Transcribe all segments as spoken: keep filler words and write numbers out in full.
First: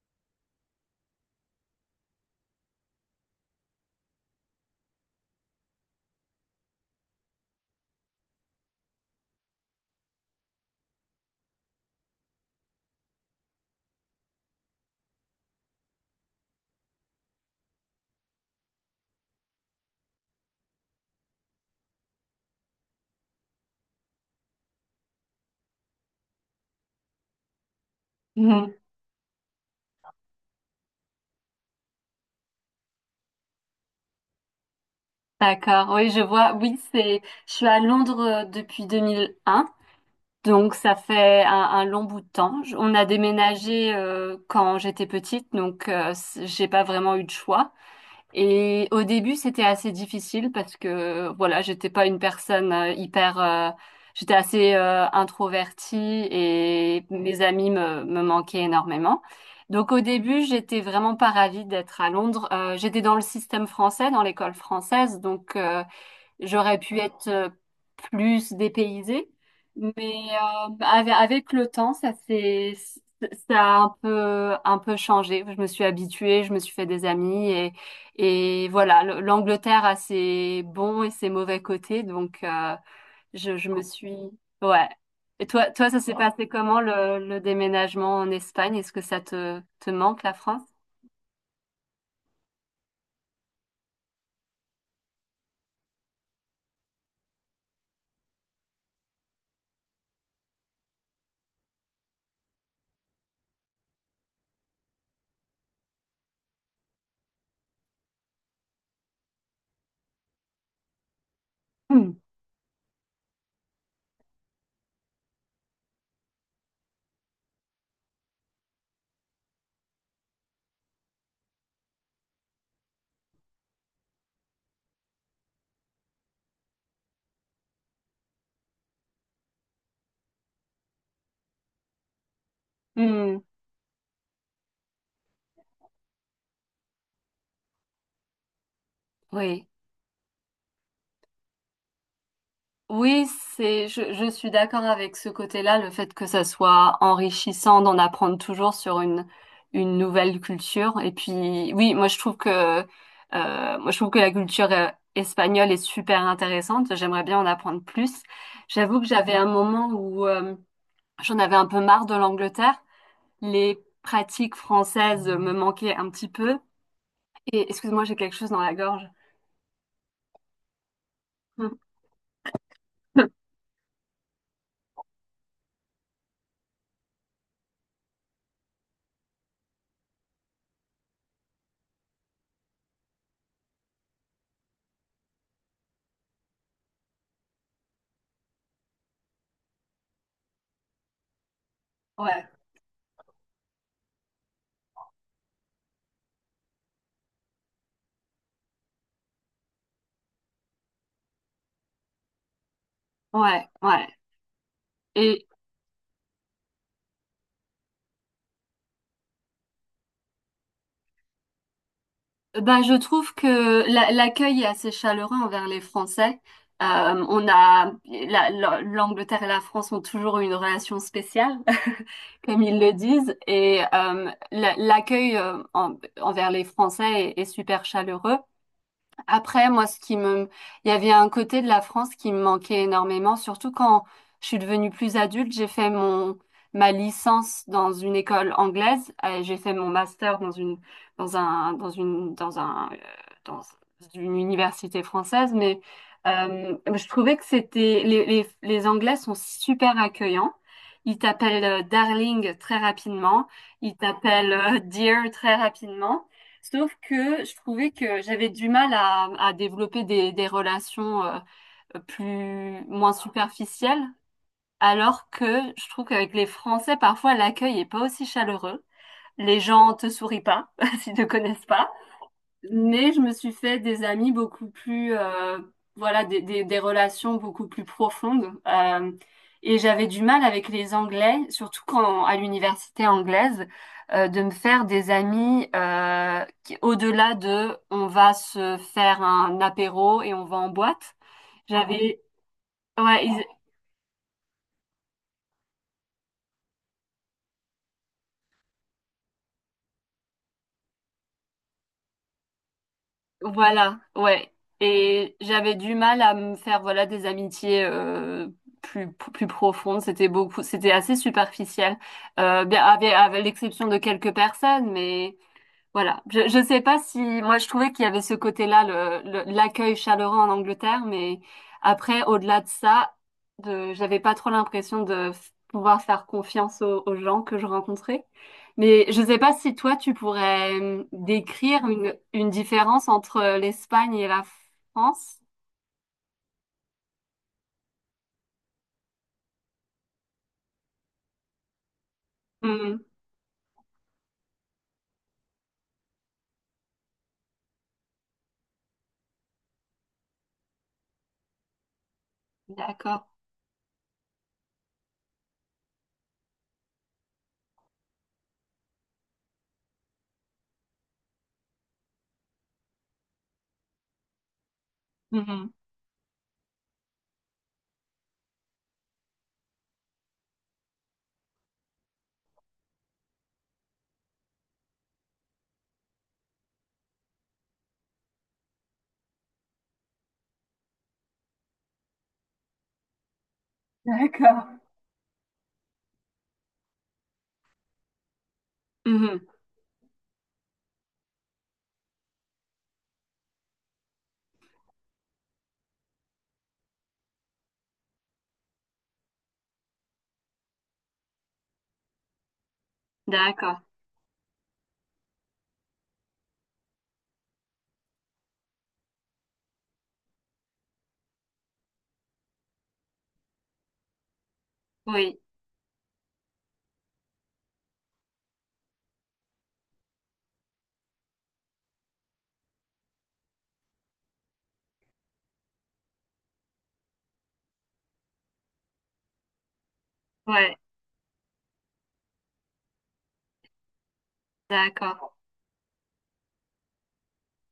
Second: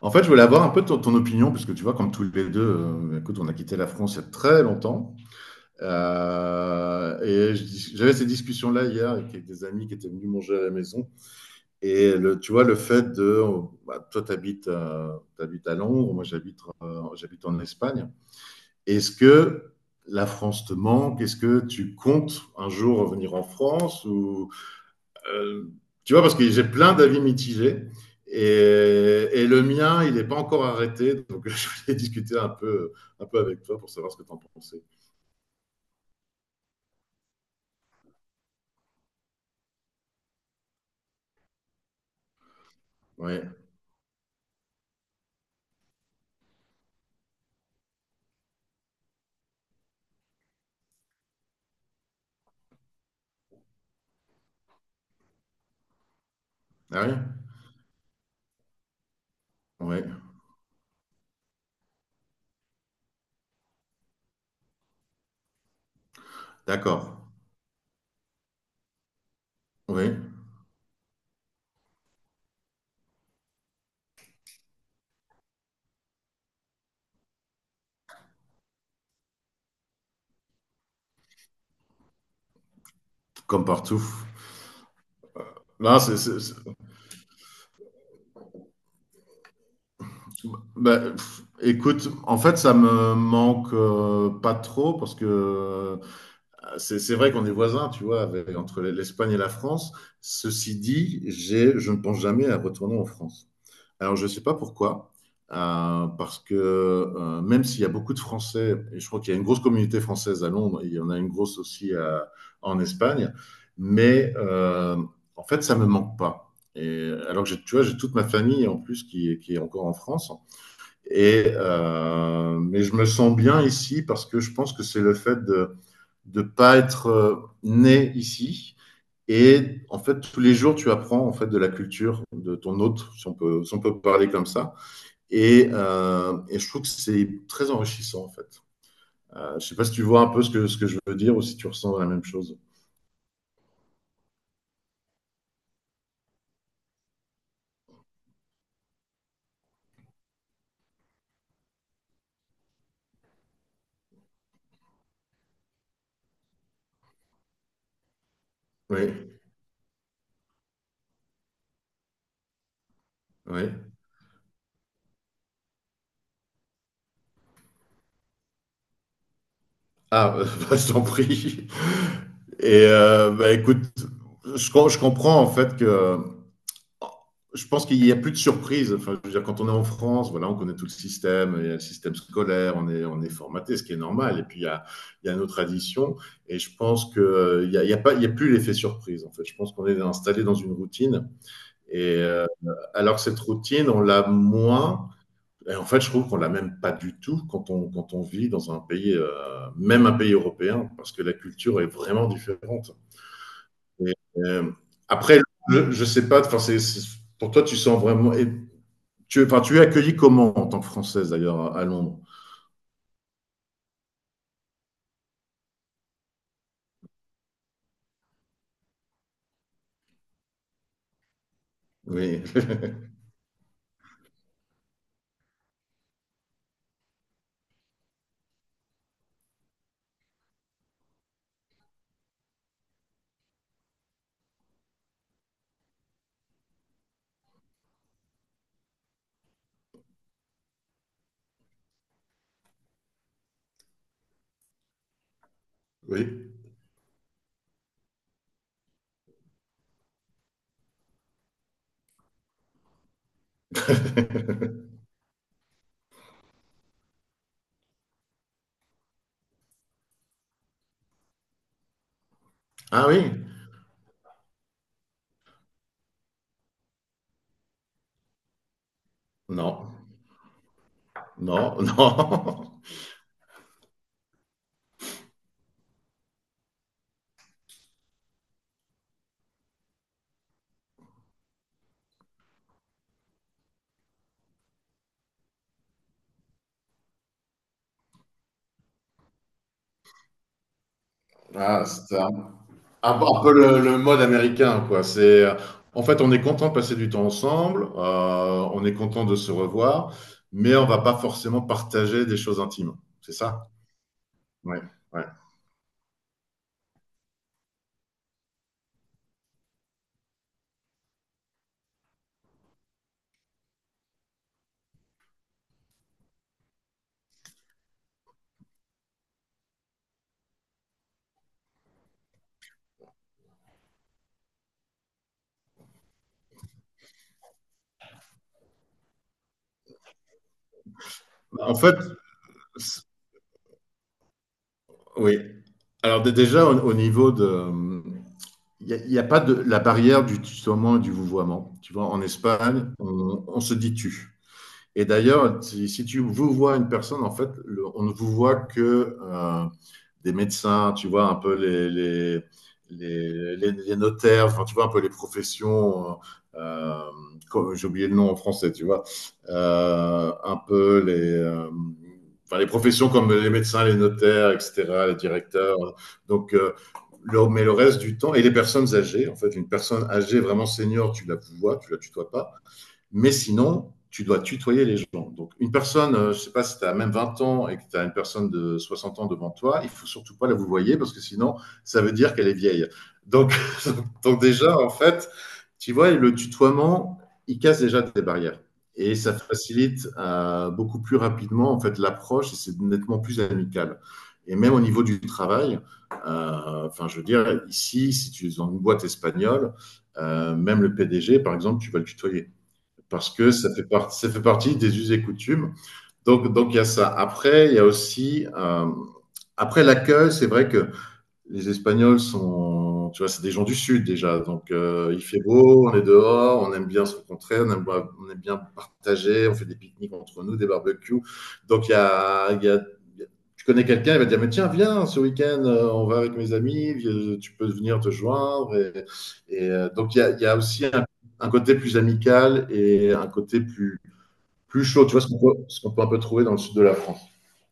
En fait, je voulais avoir un peu ton, ton opinion, parce que tu vois, comme tous les deux, euh, écoute, on a quitté la France il y a très longtemps. Euh, et je dis- j'avais ces discussions-là hier avec des amis qui étaient venus manger à la maison. Et le, tu vois, le fait de. Bah, toi, tu t'habites à Londres, moi, j'habite euh, j'habite en Espagne. Est-ce que la France te manque? Est-ce que tu comptes un jour revenir en France? Ou euh, tu vois, parce que j'ai plein d'avis mitigés. Mhm. Et, et, le mien, il n'est pas encore arrêté. Donc, je voulais discuter un peu, un peu avec toi pour savoir ce que tu en pensais. D'accord, oui, je vois. Oui, c'est. Je suis à Londres euh, depuis deux mille un, donc ça fait un, un long bout de temps. Je- On a Oui. déménagé euh, quand j'étais petite, donc euh, c- j'ai pas vraiment eu de choix. Et au début, c'était assez difficile parce que voilà, j'étais pas une personne euh, hyper, euh, j'étais assez euh, introvertie et Ah oui. mes amis me, me manquaient énormément. Donc au Ouais. début, j'étais vraiment pas ravie d'être à Londres. Euh, j'étais dans le système français, dans l'école française, donc euh, j'aurais pu D'accord. être euh, plus dépaysée, mais Oui. euh, ave- avec le temps, ça s'est, ça a un peu, un peu changé. Je me suis habituée, je me suis fait des amis et, et voilà, le- l'Angleterre a ses bons et ses mauvais côtés, donc euh, je, Comme je me partout. suis, ouais. Et toi, toi, Non, ça s'est c'est, c'est- passé c'est- comment le, le déménagement en Espagne? Est-ce que ça te, te manque la France? bah, pff, écoute, en fait, ça me manque euh, pas trop parce que C'est c'est vrai qu'on est voisins, tu vois, avec- entre l'Espagne et la France. Ceci dit, j'ai, je ne pense jamais à retourner en France. Alors, je ne sais pas pourquoi, euh, parce que euh, même s'il y a beaucoup de Français, et je crois qu'il y a une grosse communauté française à Londres, et il y en a une grosse aussi Hmm. à- en Espagne, mais euh, en fait, ça ne me manque pas. Et, alors que j'ai- tu vois, j'ai toute ma famille en plus qui, est- qui est encore en France. Et, euh, mais je me sens bien ici parce que je pense que c'est le fait de de ne pas être euh, né ici. Et en fait, tous les jours, tu apprends en fait de la culture de ton autre si on Hmm. peut, si on peut parler comme ça. Et, euh, et je trouve que c'est très enrichissant en fait. Euh, je ne Oui. sais pas si tu vois un peu ce que, ce que je veux dire ou si tu ressens la même chose. Oui, c'est, je, je suis d'accord avec ce côté-là, le fait que ça soit enrichissant d'en apprendre toujours sur une, une nouvelle culture. Et puis, oui, moi je trouve que, euh, moi je trouve que la culture euh, espagnole est super intéressante. J'aimerais bien en apprendre plus. J'avoue que j'avais Oui, un moment où euh, j'en avais un peu marre de l'Angleterre. oui. Les pratiques françaises me manquaient un petit peu. Et excuse-moi, j'ai quelque chose dans la gorge. Ah, euh, bah, je t'en prie. Et euh, bah, écoute, je, je, comprends en fait que je pense qu'il n'y a plus de surprise. Enfin, je veux dire, quand on est en France, voilà, on connaît tout le système, il y a le système scolaire, on est, on est formaté, ce qui est normal. Et puis, il y a, il y a nos traditions. Et je pense qu'il n'y a, il y a, pas- il y a plus l'effet surprise, en fait. Je pense qu'on est installé dans une routine. Et euh, Ouais, alors que cette routine, on l'a moins. Et en fait, je trouve qu'on l'a même pas du tout quand on, quand on vit dans un pays, euh, même un pays européen, parce que la culture est vraiment différente. ouais, ouais. Et, euh, Après, Et, le- je ne sais pas, enfin, c'est- c'est- pour toi, tu sens vraiment, et tu, enfin, tu es accueilli comment en tant que Française d'ailleurs à, à Londres? ben, je trouve que la- l'accueil est assez chaleureux envers les Français. Euh, on a la- la- l'Angleterre et la France ont toujours eu une relation spéciale, Oui. comme ils le disent, et euh, la- l'accueil euh, en- envers les Français est, est super chaleureux. Après, moi, ce qui me, il y avait un côté de la France qui me manquait énormément, surtout quand je suis devenue plus adulte. J'ai fait mon ma licence dans une école anglaise, euh, j'ai fait mon master dans une dans un dans une dans un euh, dans une université française, mais Oui. euh, je trouvais que c'était les, les les Anglais sont super accueillants. Ils t'appellent euh, darling très rapidement, ils t'appellent euh, dear très rapidement. Sauf que je trouvais que j'avais du mal à, à développer des, des relations euh, plus Ah, moins oui. superficielles, alors que je trouve qu'avec les Français, parfois l'accueil est pas aussi chaleureux. Les gens Non. te sourient pas s'ils te connaissent Non, pas. non. Mais je me suis fait des amis beaucoup plus, euh, voilà, des, des, des relations beaucoup plus profondes. Euh, et j'avais du mal avec les Anglais, surtout quand à l'université anglaise, euh, de me faire des amis euh, qui- au-delà de on va se faire un apéro et on va en boîte. Ah, c'est J'avais, un, un- ouais, un ils peu le, le mode américain, quoi. C'est, euh, en fait, on est content de passer du temps ensemble, euh, on est content de se revoir, mais on va pas forcément partager des choses intimes. C'est ça? voilà, ouais. Ouais, ouais. Et j'avais du mal à me faire voilà des amitiés euh, plus plus profondes. C'était beaucoup, c'était assez superficiel, euh, bien avec, avec l'exception de quelques personnes, mais voilà. Je, je sais pas si, moi, je trouvais qu'il y avait ce côté-là, le, le- l'accueil chaleureux en Angleterre, mais après, au-delà de ça, de, j'avais pas trop l'impression de f- pouvoir faire confiance aux, aux gens que je rencontrais. Mais je sais pas si toi, tu pourrais hum, En décrire fait, une, une c'est- différence entre l'Espagne et la oui. France. Alors dé- déjà au, au niveau de, Il n'y a, a, pas de la barrière du tutoiement et du vouvoiement. Tu vois, en Espagne, Mhm. on, on se dit tu. Et d'ailleurs, si, si tu vous vois une personne, en fait, le- on ne vous voit que euh, des médecins, tu vois, un peu les, les, D'accord. les, les- les notaires, enfin, tu vois, un peu les professions, euh, comme- j'ai oublié le nom en français, tu vois, euh, un peu les, euh, enfin, les professions comme les médecins, les notaires, et cetera, les Mhm. directeurs. Donc, euh, le- mais le reste du temps, et les personnes âgées, en fait, une personne âgée vraiment senior, tu la vois, tu la tutoies pas. Mais sinon, tu dois tutoyer les gens. Donc, une personne, euh, je ne sais pas si tu as même vingt ans et que tu as une personne de soixante ans devant toi, il ne faut surtout pas la vous voyez parce que sinon, ça veut dire qu'elle est vieille. Donc, donc D'accord. déjà, en fait, tu vois, le tutoiement, il casse déjà des barrières. Et ça Mhm. facilite euh, beaucoup plus rapidement en fait l'approche et c'est nettement plus amical. Et même au niveau du travail, euh, enfin, je veux dire, ici, si tu es dans une boîte espagnole, euh, même le P D G, par exemple, tu vas le tutoyer parce que ça D'accord. fait, part, ça fait partie des us et coutumes. Donc, donc il y a ça. Après, il y a aussi, euh, après l'accueil, c'est vrai que les Espagnols sont, tu vois, c'est des gens du sud déjà. Donc, euh, il fait Oui. beau, on est dehors, on aime bien se rencontrer, on aime, on aime bien partager, on fait des pique-niques entre nous, des barbecues. Donc, il y a, il y a- tu connais quelqu'un, il va te dire, mais tiens, viens, ce week-end, euh, on va avec mes amis, vi- tu peux venir te joindre. Et, et, euh, donc, il y a, il y a Ouais. aussi un, un côté plus amical et un côté plus, plus chaud, tu vois, ce D'accord. qu'on peut, ce qu'on peut un peu trouver dans le sud de la France.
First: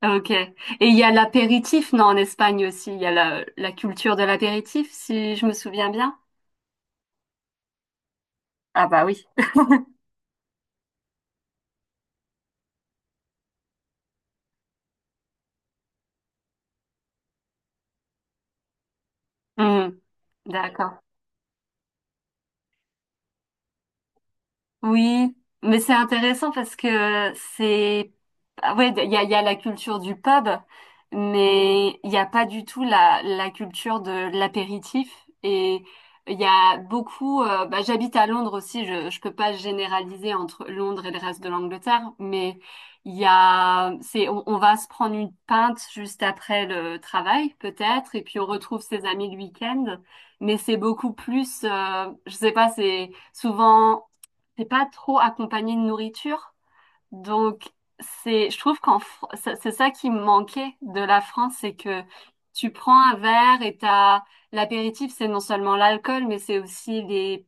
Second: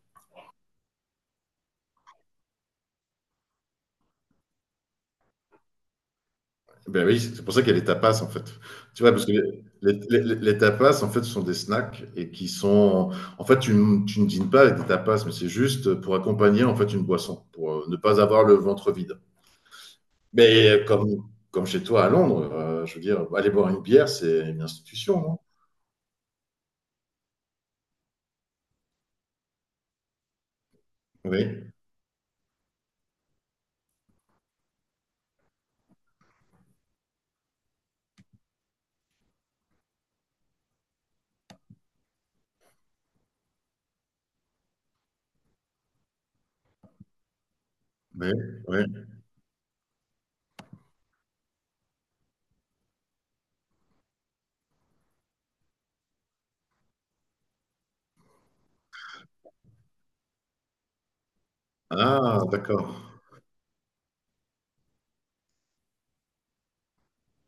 Ok. Et il y a l'apéritif, non, en Espagne aussi. Il y a la, la culture de l'apéritif, si je me souviens bien. Ben oui, c'est pour ça qu'il y a les tapas en fait. Ah Tu bah vois, oui. parce que les, les- les- les tapas en fait sont des snacks et qui sont. En fait, tu, ne- tu ne dînes pas avec des tapas, mais c'est juste pour accompagner en fait une boisson, pour euh, ne pas avoir le ventre vide. Hmm, Mais euh, d'accord. comme, comme chez toi à Londres, euh, je veux dire, aller boire une bière, c'est une institution, Oui, non? mais c'est intéressant parce que c'est... ah ouais, il y a, il y a la culture du pub, Oui, mais il n'y a pas du tout la, la culture de l'apéritif. Et il y a beaucoup... euh, bah, j'habite à Londres aussi, je je peux pas généraliser entre Londres et le reste de l'Angleterre, mais il y a... c'est, on, on va se prendre une pinte juste après le travail, peut-être, et oui, puis on retrouve oui. ses amis le week-end. Mais c'est beaucoup plus... euh, je sais pas, c'est souvent t'es pas trop accompagné de nourriture. Donc, c'est, je trouve qu'en, Fr- ça- c'est ça qui me manquait de la France, c'est que Ah, tu prends un d'accord. verre et t'as, l'apéritif, c'est non seulement l'alcool, mais c'est aussi les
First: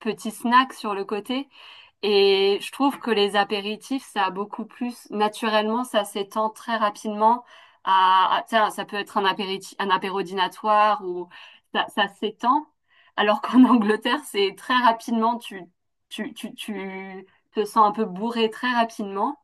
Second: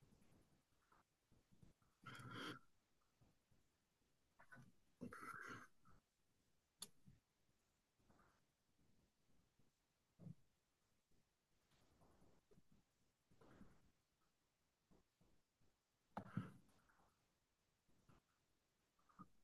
petits snacks sur le côté. Et je trouve que les apéritifs, ça a beaucoup plus, naturellement, ça s'étend très rapidement à, à- tiens, ça peut être un apéritif, un apéro dînatoire ou ça, ça s'étend. Alors qu'en Angleterre, c'est très rapidement, tu, tu, tu, tu te sens un peu bourré très rapidement.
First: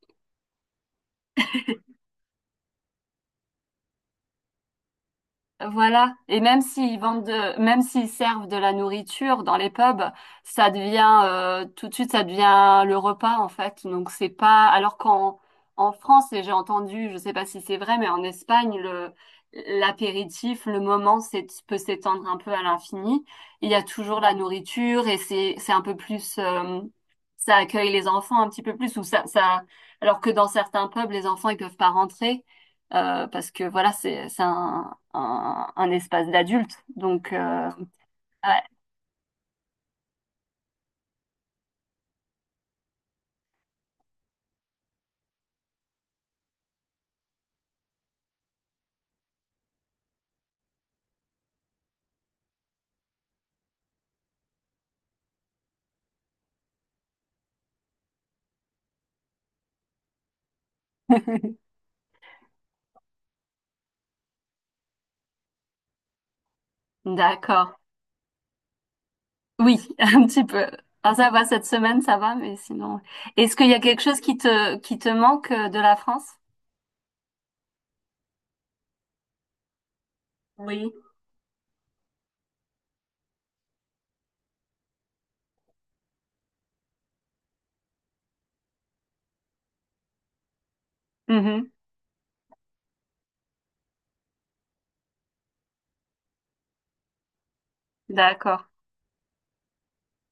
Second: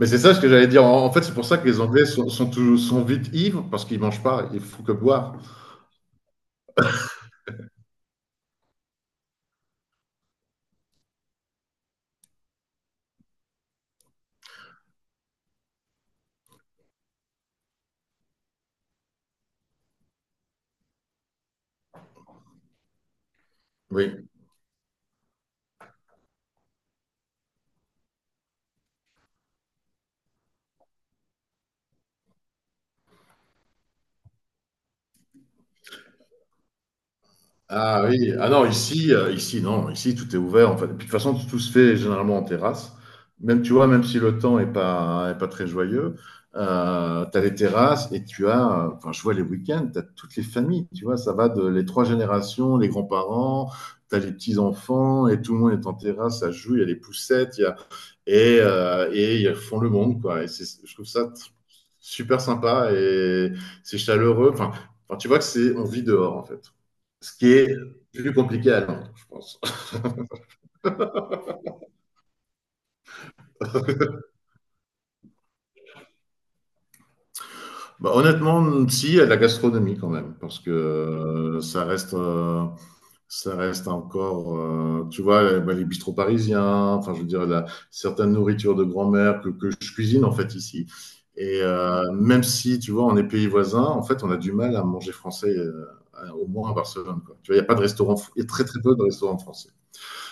Mais c'est ça ce que j'allais dire. En, en fait, c'est pour ça que les Anglais sont, sont, tous- sont vite ivres parce qu'ils mangent pas, ils font que boire. Voilà. Et même s'ils vendent de, même s'ils servent de la nourriture dans les pubs, ça devient, euh, tout de suite, ça devient le repas, en fait. Donc, c'est pas, alors qu'en, en France, et j'ai entendu, je sais pas si c'est vrai, mais en Espagne, le, l'apéritif, le moment, c'est, peut s'étendre un peu à l'infini. Il y a toujours Oui. la nourriture et c'est, c'est un peu plus, euh, ça accueille les enfants un petit peu plus ou ça, ça, alors que dans certains pubs, les enfants, ils peuvent pas rentrer euh, parce que voilà, c'est c'est un, un, un espace d'adulte. Donc, euh, Ah oui, ah ouais. non, ici, euh, ici, non, ici, tout est ouvert, en fait. Et puis, de toute façon, tout se fait généralement en terrasse. Même, tu vois, même si le temps est pas, est pas très joyeux, euh, tu as les terrasses et tu as, euh, enfin, je vois les week-ends, tu as toutes les familles, tu vois, ça va de les trois générations, les grands-parents, tu as les petits-enfants et tout le monde est en terrasse, ça joue, il y a les poussettes, il y a, et, euh, et ils font le monde, quoi. Et c'est- je trouve ça t- super sympa et c'est chaleureux. Enfin, enfin, tu vois que c'est, on vit dehors, en fait. Ce qui est D'accord. plus compliqué à Londres, je pense. Oui, un petit peu. Ah, ça va, cette semaine, ça va, mais sinon. Est-ce qu'il y a quelque chose qui te, qui te manque euh, de la France? Bah, honnêtement, si, à la gastronomie quand même, parce que Oui. euh, ça reste, euh, ça reste encore, euh, tu vois, les, bah, les bistrots parisiens, enfin, je veux dire, la, certaines nourritures de grand-mère que, que je cuisine en fait ici. Et Mhm. Euh, même si, tu vois, on est pays voisins, en fait, on a du mal à manger français, euh, à- au moins à Barcelone, quoi. Tu vois, il n'y a pas de restaurant, il y a D'accord. très très peu de restaurants français.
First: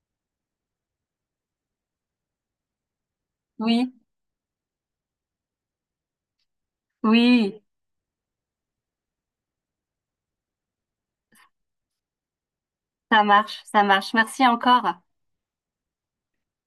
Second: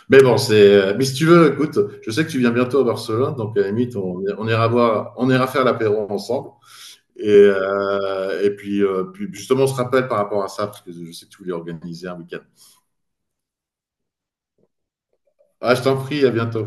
Mais bon, c'est. Euh, Mais si tu veux, écoute, je sais que tu viens bientôt à Barcelone, donc à la Oui, limite, on, on ira voir, on ira faire l'apéro ensemble. Et, oui, euh, et puis, euh, puis, justement, on se rappelle par rapport à ça, parce que je sais que tu voulais organiser un week-end. ça marche, ça marche. Merci encore. Ah, je t'en prie, à bientôt.